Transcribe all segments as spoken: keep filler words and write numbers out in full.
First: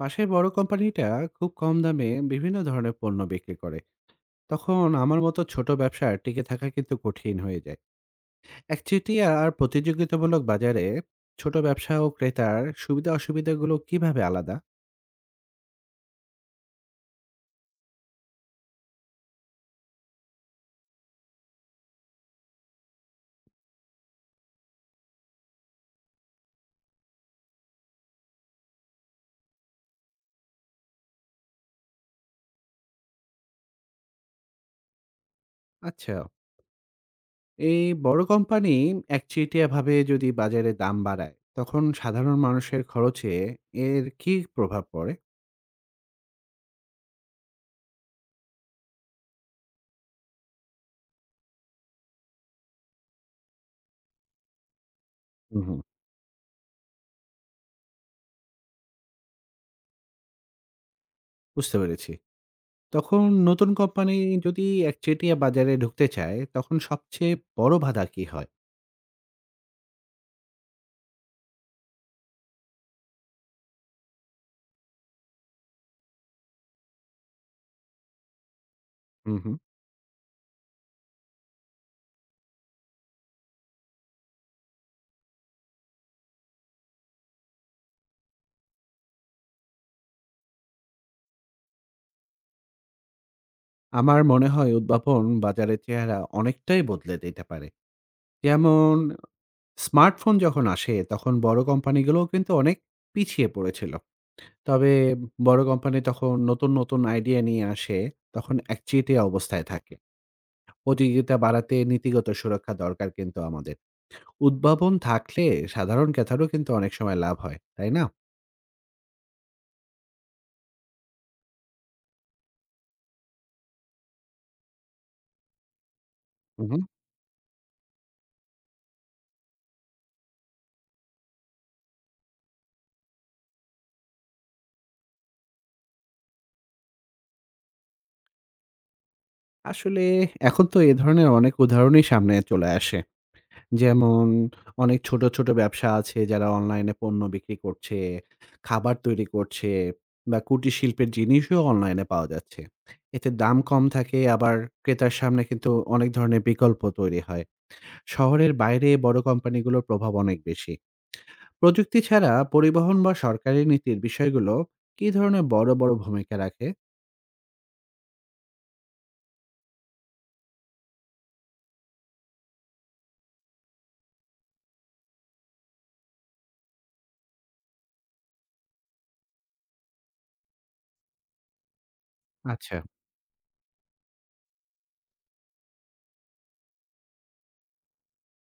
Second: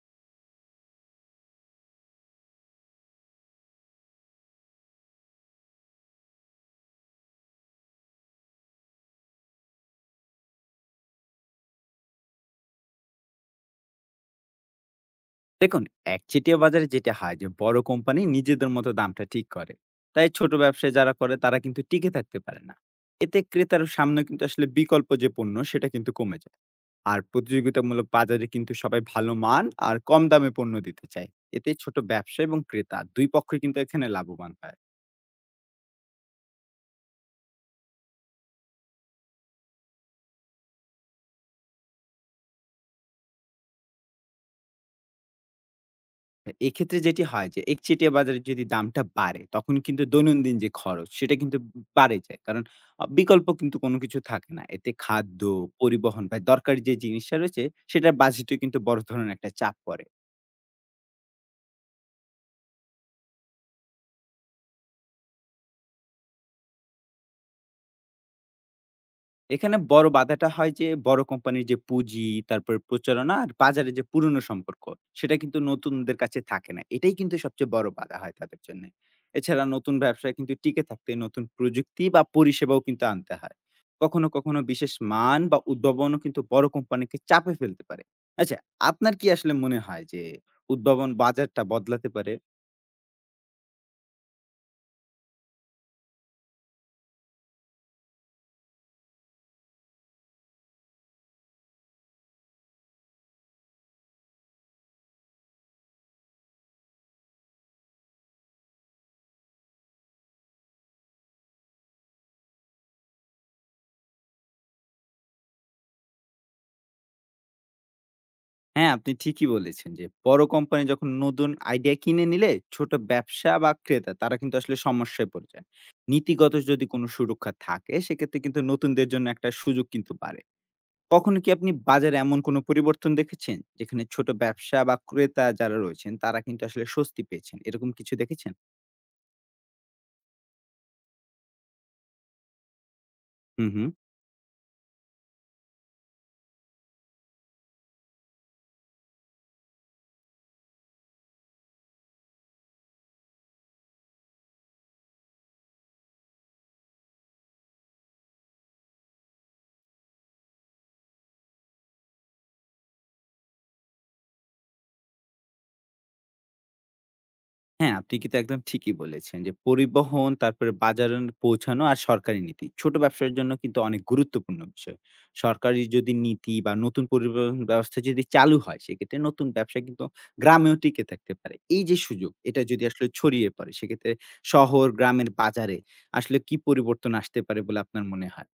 পাশের বড় কোম্পানিটা খুব কম দামে বিভিন্ন ধরনের পণ্য বিক্রি করে তখন আমার মতো ছোট ব্যবসা টিকে থাকা কিন্তু কঠিন হয়ে যায়। একচেটিয়া আর প্রতিযোগিতামূলক বাজারে ছোট ব্যবসা ও ক্রেতার সুবিধা অসুবিধাগুলো কিভাবে আলাদা? দেখুন একচেটিয়া বাজারে যেটা হয় যে বড় কোম্পানি নিজেদের মতো দামটা ঠিক করে তাই ছোট ব্যবসায় যারা করে তারা কিন্তু টিকে থাকতে পারে না এতে ক্রেতার সামনে কিন্তু আসলে বিকল্প যে পণ্য সেটা কিন্তু কমে যায় আর প্রতিযোগিতামূলক বাজারে কিন্তু সবাই ভালো মান আর কম দামে পণ্য দিতে চায় এতে ছোট ব্যবসা এবং ক্রেতা দুই পক্ষই কিন্তু এখানে লাভবান হয় আচ্ছা, এই বড় কোম্পানি একচেটিয়া ভাবে যদি বাজারে দাম বাড়ায় তখন সাধারণ মানুষের খরচে এর কি প্রভাব পড়ে? হ্যাঁ, এক্ষেত্রে যেটি হয় যে একচেটিয়া বাজারে যদি দামটা বাড়ে, তখন কিন্তু দৈনন্দিন যে খরচ সেটা কিন্তু বাড়ে যায়। কারণ আ বিকল্প কিন্তু কোনো কিছু থাকে না। এতে খাদ্য, হুম, হুম। পরিবহন বা দরকারি যে জিনিসটা রয়েছে সেটার বাজেটেও কিন্তু বড় ধরনের একটা চাপ পড়ে। বুঝতে পেরেছি। তখন নতুন কোম্পানি যদি একচেটিয়া বাজারে ঢুকতে চায় তখন সবচেয়ে বড় বাধা কি হয়? এখানে বড় বাধাটা হয় যে বড় কোম্পানির যে পুঁজি, তারপর প্রচারণা আর বাজারে যে পুরনো সম্পর্ক, সেটা কিন্তু নতুনদের কাছে থাকে না। এটাই কিন্তু সবচেয়ে বড় বাধা হয় তাদের জন্য। হুম, হুম। এছাড়া নতুন ব্যবসায় কিন্তু টিকে থাকতে নতুন প্রযুক্তি বা পরিষেবাও কিন্তু আনতে হয়। কখনো, কখনো বিশেষ মান বা উদ্ভাবনও কিন্তু বড় কোম্পানিকে চাপে ফেলতে পারে। আচ্ছা, আপনার কি আসলে মনে হয় যে উদ্ভাবন বাজারটা বদলাতে পারে? আমার মনে হয় উদ্ভাবন বাজারের চেহারা অনেকটাই বদলে দিতে পারে। যেমন স্মার্টফোন যখন আসে তখন বড় কোম্পানিগুলোও কিন্তু অনেক পিছিয়ে পড়েছিল। তবে বড় কোম্পানি তখন নতুন, নতুন আইডিয়া নিয়ে আসে, তখন একচেটিয়া অবস্থায় থাকে। প্রতিযোগিতা বাড়াতে নীতিগত সুরক্ষা দরকার কিন্তু আমাদের। উদ্ভাবন থাকলে সাধারণ ক্রেতারও কিন্তু অনেক সময় লাভ হয়, তাই না? হ্যাঁ, আপনি ঠিকই বলেছেন যে বড় কোম্পানি যখন নতুন আইডিয়া কিনে নিলে ছোট ব্যবসা বা ক্রেতা তারা কিন্তু আসলে সমস্যায় পড়ে যায়। নীতিগত হুম, হুম। যদি কোনো সুরক্ষা থাকে সেক্ষেত্রে কিন্তু নতুনদের জন্য একটা সুযোগ কিন্তু বাড়ে। কখনো কি আপনি বাজারে এমন কোনো পরিবর্তন দেখেছেন? যেখানে ছোট ব্যবসা বা ক্রেতা যারা রয়েছেন তারা কিন্তু আসলে স্বস্তি পেয়েছেন। এরকম কিছু দেখেছেন? আসলে এখন তো এ ধরনের অনেক উদাহরণই সামনে চলে আসে। হু, হু। যেমন অনেক ছোট, ছোট ব্যবসা আছে যারা অনলাইনে পণ্য বিক্রি করছে, খাবার তৈরি করছে বা কুটির শিল্পের জিনিসও অনলাইনে পাওয়া যাচ্ছে। এতে দাম কম থাকে আবার ক্রেতার সামনে কিন্তু অনেক ধরনের বিকল্প তৈরি হয়। শহরের বাইরে বড় কোম্পানিগুলোর প্রভাব অনেক বেশি। প্রযুক্তি ছাড়া পরিবহন বা সরকারি নীতির বিষয়গুলো কী ধরনের বড়, বড় ভূমিকা রাখে? হ্যাঁ, আপনি কিন্তু একদম ঠিকই বলেছেন যে পরিবহন, তারপরে বাজারে পৌঁছানো আর সরকারি নীতি। ছোট ব্যবসার জন্য কিন্তু অনেক গুরুত্বপূর্ণ বিষয়। সরকারি যদি নীতি বা নতুন পরিবহন ব্যবস্থা যদি চালু হয়, সেক্ষেত্রে নতুন ব্যবসা কিন্তু গ্রামেও টিকে থাকতে পারে। এই যে সুযোগ, এটা আচ্ছা। যদি আসলে ছড়িয়ে পড়ে, সেক্ষেত্রে শহর, গ্রামের বাজারে আসলে কি পরিবর্তন আসতে পারে বলে আপনার মনে হয়?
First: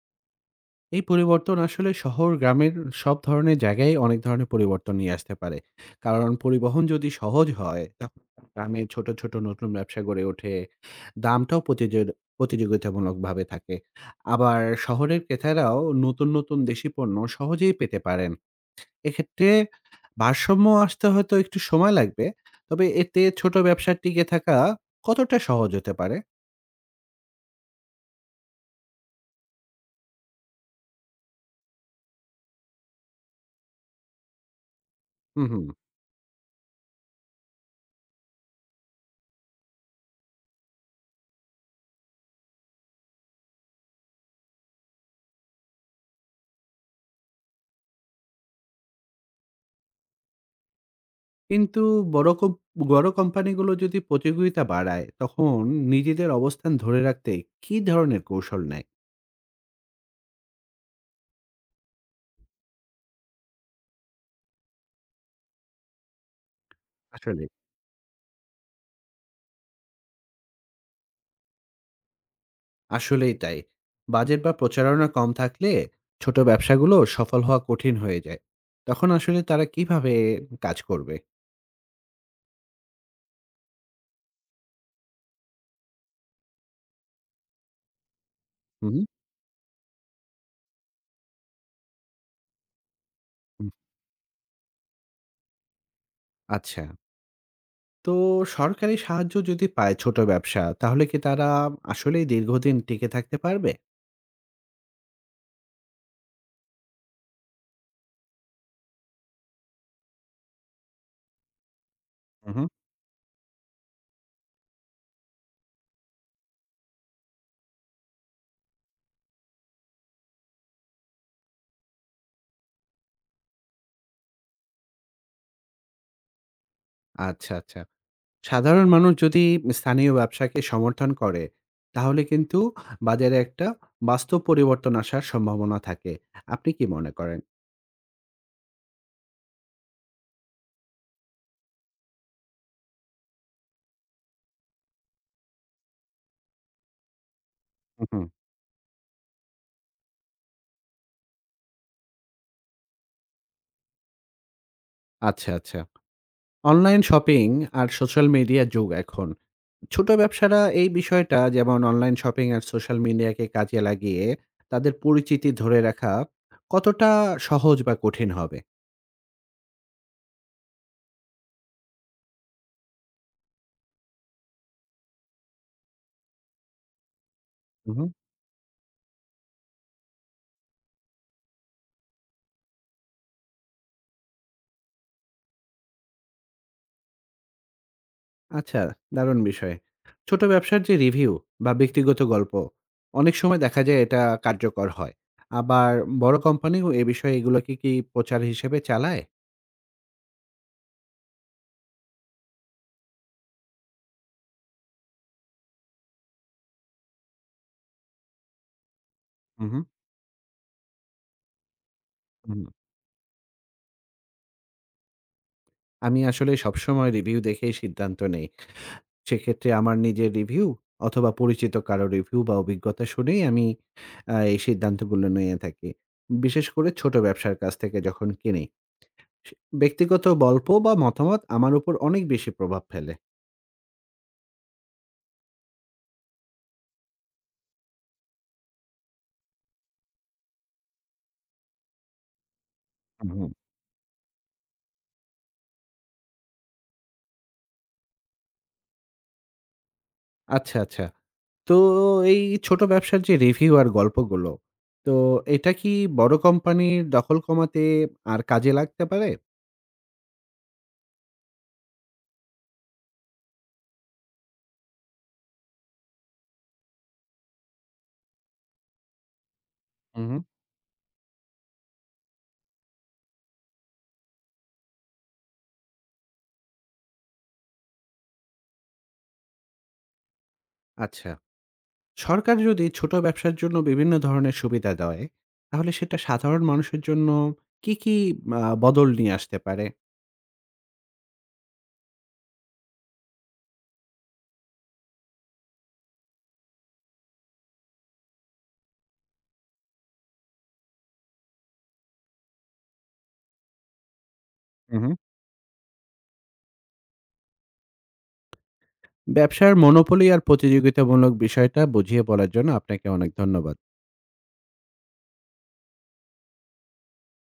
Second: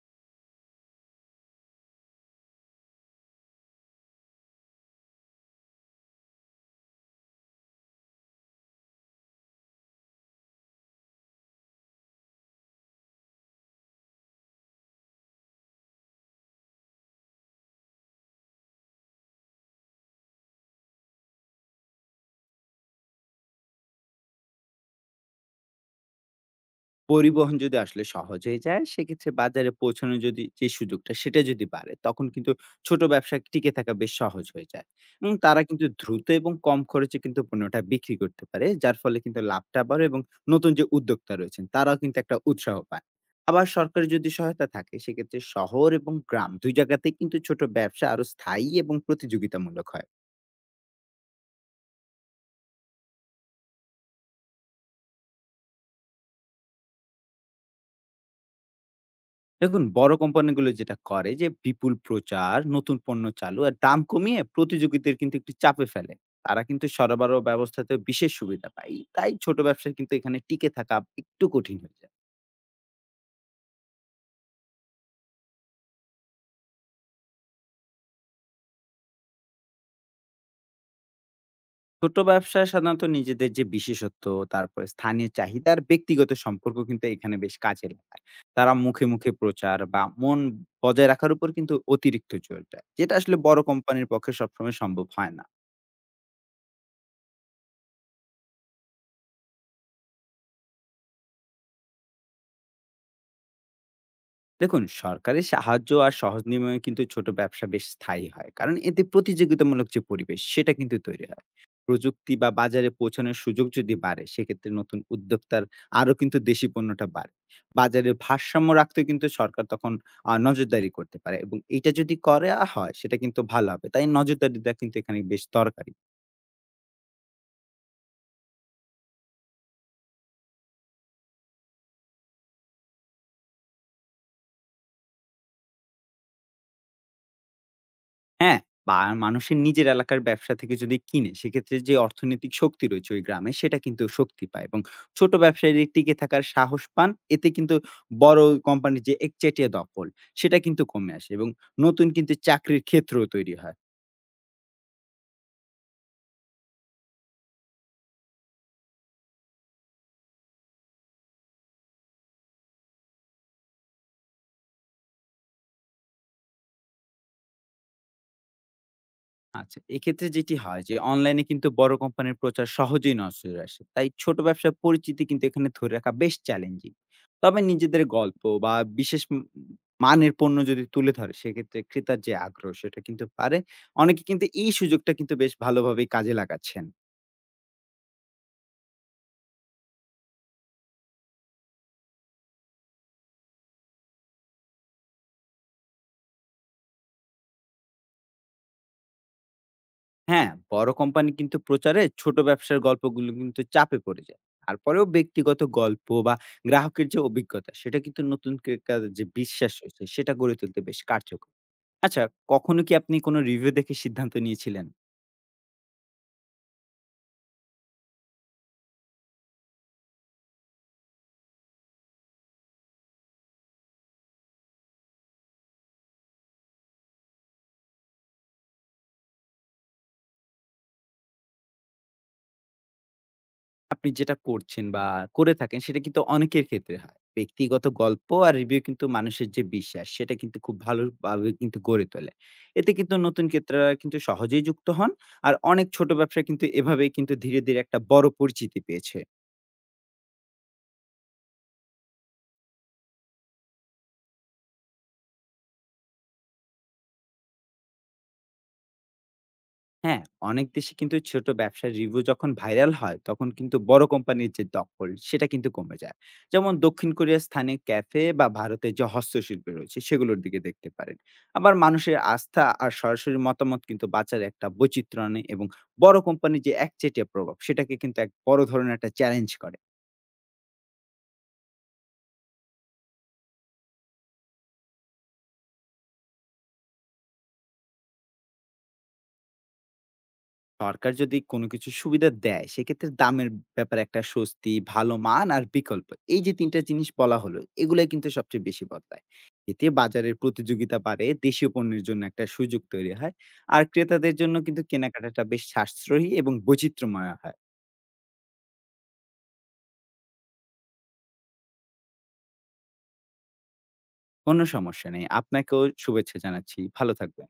এই পরিবর্তন আসলে শহর গ্রামের সব ধরনের জায়গায় অনেক ধরনের পরিবর্তন নিয়ে আসতে পারে। কারণ পরিবহন যদি সহজ হয় তখন গ্রামে ছোট, ছোট নতুন ব্যবসা গড়ে ওঠে। দামটাও প্রতিযোগ প্রতিযোগিতামূলকভাবে থাকে। আবার শহরের ক্রেতারাও নতুন, নতুন দেশি পণ্য সহজেই পেতে পারেন। এক্ষেত্রে ভারসাম্য আসতে হয়তো একটু সময় লাগবে। তবে এতে ছোট ব্যবসা টিকে থাকা কতটা সহজ হতে পারে? পরিবহন যদি আসলে সহজ হয়ে যায়, সেক্ষেত্রে বাজারে পৌঁছানোর যদি যে সুযোগটা, সেটা যদি বাড়ে, তখন কিন্তু ছোট ব্যবসায় টিকে থাকা বেশ সহজ হয়ে যায় এবং হু, হু। তারা কিন্তু দ্রুত এবং কম খরচে কিন্তু পণ্যটা বিক্রি করতে পারে। যার ফলে কিন্তু লাভটা বাড়ে এবং নতুন যে উদ্যোক্তা রয়েছেন, তারাও কিন্তু একটা উৎসাহ পায়। আবার সরকারের যদি সহায়তা থাকে, সেক্ষেত্রে শহর এবং গ্রাম দুই জায়গাতেই কিন্তু ছোট ব্যবসা আরো স্থায়ী এবং প্রতিযোগিতামূলক হয়। কিন্তু বড় কোম বড় কোম্পানিগুলো যদি প্রতিযোগিতা বাড়ায়, তখন নিজেদের অবস্থান ধরে রাখতে কী ধরনের কৌশল নেয়? দেখুন বড় কোম্পানিগুলো যেটা করে যে বিপুল প্রচার, নতুন পণ্য চালু আর দাম কমিয়ে প্রতিযোগীদের কিন্তু একটু চাপে ফেলে। তারা কিন্তু সরবরাহ আসলে ব্যবস্থাতে বিশেষ সুবিধা পায়। তাই ছোট ব্যবসায় কিন্তু এখানে টিকে থাকা একটু কঠিন হয়ে যায়। আসলেই তাই। বাজেট বা প্রচারণা কম থাকলে ছোট ব্যবসাগুলো সফল হওয়া কঠিন হয়ে যায়। তখন আসলে তারা কিভাবে কাজ করবে? ছোট ব্যবসায় সাধারণত নিজেদের যে বিশেষত্ব, তারপরে স্থানীয় চাহিদা আর ব্যক্তিগত সম্পর্ক কিন্তু এখানে বেশ কাজে লাগায়। তারা হুম? মুখে, মুখে প্রচার বা মন বজায় রাখার উপর কিন্তু অতিরিক্ত জোর দেয়। যেটা আসলে বড় হুম। কোম্পানির পক্ষে সবসময় সম্ভব হয় না। আচ্ছা। তো সরকারি সাহায্য যদি পায় ছোট ব্যবসা, তাহলে কি তারা আসলেই দীর্ঘদিন টিকে থাকতে পারবে? দেখুন সরকারি সাহায্য আর সহজ নিয়মে কিন্তু ছোট ব্যবসা বেশ স্থায়ী হয় কারণ এতে প্রতিযোগিতামূলক যে পরিবেশ সেটা কিন্তু তৈরি হয় প্রযুক্তি বা হুম, হুম। বাজারে পৌঁছানোর সুযোগ যদি বাড়ে সেক্ষেত্রে নতুন উদ্যোক্তার আরো কিন্তু দেশি পণ্যটা বাড়ে বাজারে ভারসাম্য রাখতে কিন্তু সরকার তখন আহ, নজরদারি করতে পারে এবং এটা যদি করা হয় সেটা কিন্তু ভালো হবে তাই নজরদারিটা কিন্তু এখানে বেশ দরকারি আচ্ছা, আচ্ছা। সাধারণ মানুষ যদি স্থানীয় ব্যবসাকে সমর্থন করে, তাহলে কিন্তু বাজারে একটা বাস্তব পরিবর্তন আসার সম্ভাবনা থাকে। আপনি কি মনে করেন? হ্যাঁ, বা মানুষের নিজের এলাকার ব্যবসা থেকে যদি কিনে, সেক্ষেত্রে যে অর্থনৈতিক শক্তি রয়েছে ওই গ্রামে, সেটা কিন্তু শক্তি পায় এবং ছোট ব্যবসায়ীরা টিকে থাকার সাহস পান। এতে কিন্তু হু, হু। বড় কোম্পানির যে একচেটিয়া দখল, সেটা কিন্তু কমে আসে এবং নতুন কিন্তু চাকরির ক্ষেত্রও তৈরি হয়। আচ্ছা, আচ্ছা। অনলাইন শপিং আর সোশ্যাল মিডিয়ার যুগ এখন। ছোট ব্যবসারা এই বিষয়টা যেমন অনলাইন শপিং আর সোশ্যাল মিডিয়াকে কাজে লাগিয়ে তাদের পরিচিতি ধরে রাখা কতটা সহজ বা কঠিন হবে? আচ্ছা, এক্ষেত্রে যেটি হয় যে অনলাইনে কিন্তু বড় কোম্পানির প্রচার সহজেই নজরে আসে। তাই ছোট ব্যবসার পরিচিতি কিন্তু এখানে ধরে রাখা বেশ চ্যালেঞ্জিং। তবে হু, নিজেদের হু। গল্প বা বিশেষ উম মানের পণ্য যদি তুলে ধরে সেক্ষেত্রে ক্রেতার যে আগ্রহ সেটা কিন্তু বাড়ে। অনেকে কিন্তু এই সুযোগটা কিন্তু বেশ ভালোভাবেই কাজে লাগাচ্ছেন। আচ্ছা, দারুণ বিষয়। ছোট ব্যবসার যে রিভিউ বা ব্যক্তিগত গল্প, অনেক সময় দেখা যায় এটা কার্যকর হয়। আবার বড় কোম্পানিও এ বিষয়ে এগুলোকে কি প্রচার হিসেবে চালায়? হ্যাঁ, বড় কোম্পানি কিন্তু প্রচারে ছোট ব্যবসার গল্পগুলো কিন্তু চাপে পড়ে যায়। তারপরেও ব্যক্তিগত গল্প বা গ্রাহকের যে অভিজ্ঞতা সেটা কিন্তু নতুন ক্রেতাদের যে হুম, বিশ্বাস হুম। রয়েছে সেটা গড়ে তুলতে বেশ কার্যকর। আচ্ছা, হুম, কখনো কি আপনি কোনো রিভিউ দেখে সিদ্ধান্ত নিয়েছিলেন? আমি আসলে সবসময় রিভিউ দেখেই সিদ্ধান্ত নেই। সেক্ষেত্রে আমার নিজের রিভিউ অথবা পরিচিত কারো রিভিউ বা অভিজ্ঞতা শুনেই আমি আ এই সিদ্ধান্তগুলো নিয়ে থাকি। বিশেষ করে ছোট ব্যবসার কাছ থেকে যখন কিনি। সে ব্যক্তিগত গল্প বা মতামত আমার উপর অনেক বেশি প্রভাব ফেলে। আপনি যেটা করছেন বা করে থাকেন সেটা কিন্তু অনেকের ক্ষেত্রে হয়। ব্যক্তিগত গল্প আর রিভিউ কিন্তু মানুষের যে বিশ্বাস সেটা কিন্তু খুব ভালোভাবে কিন্তু গড়ে তোলে। এতে কিন্তু হুম, নতুন হুম। ক্রেতারা কিন্তু সহজেই যুক্ত হন। আর অনেক ছোট ব্যবসা কিন্তু এভাবেই কিন্তু ধীরে, ধীরে একটা বড় পরিচিতি পেয়েছে। আচ্ছা, আচ্ছা। তো এই ছোট ব্যবসার যে রিভিউ আর গল্পগুলো, তো এটা কি বড় কোম্পানির দখল কমাতে আর কাজে লাগতে পারে? হ্যাঁ, অনেক দেশে কিন্তু ছোট ব্যবসার রিভিউ যখন ভাইরাল হয়, তখন কিন্তু বড় কোম্পানির যে দখল, সেটা কিন্তু কমে যায়। যেমন দক্ষিণ কোরিয়ার স্থানীয় ক্যাফে বা ভারতের যে হস্তশিল্প রয়েছে, হুম, সেগুলোর হুম। দিকে দেখতে পারেন। আবার মানুষের আস্থা আর সরাসরি মতামত কিন্তু বাজারে একটা বৈচিত্র্য আনে এবং বড় কোম্পানির যে একচেটিয়া প্রভাব, সেটাকে কিন্তু এক বড় ধরনের একটা চ্যালেঞ্জ করে। আচ্ছা। সরকার যদি ছোট ব্যবসার জন্য বিভিন্ন ধরনের সুবিধা দেয়, তাহলে সেটা সাধারণ মানুষের জন্য কি, কি আ বদল নিয়ে আসতে পারে? সরকার যদি কোনো কিছু সুবিধা দেয়, সেক্ষেত্রে দামের ব্যাপারে একটা স্বস্তি, ভালো মান আর বিকল্প। এই যে তিন টা জিনিস বলা হলো, এগুলাই কিন্তু সবচেয়ে বেশি বদলায়। এতে বাজারের প্রতিযোগিতা বাড়ে, দেশীয় পণ্যের জন্য একটা সুযোগ তৈরি হয়। আর ক্রেতাদের জন্য কিন্তু হুম, হুম। কেনাকাটাটা বেশ সাশ্রয়ী এবং বৈচিত্র্যময় হয়। ব্যবসার মনোপলি আর প্রতিযোগিতামূলক বিষয়টা বুঝিয়ে বলার জন্য আপনাকে অনেক ধন্যবাদ। কোনো সমস্যা নেই। আপনাকেও শুভেচ্ছা জানাচ্ছি। ভালো থাকবেন।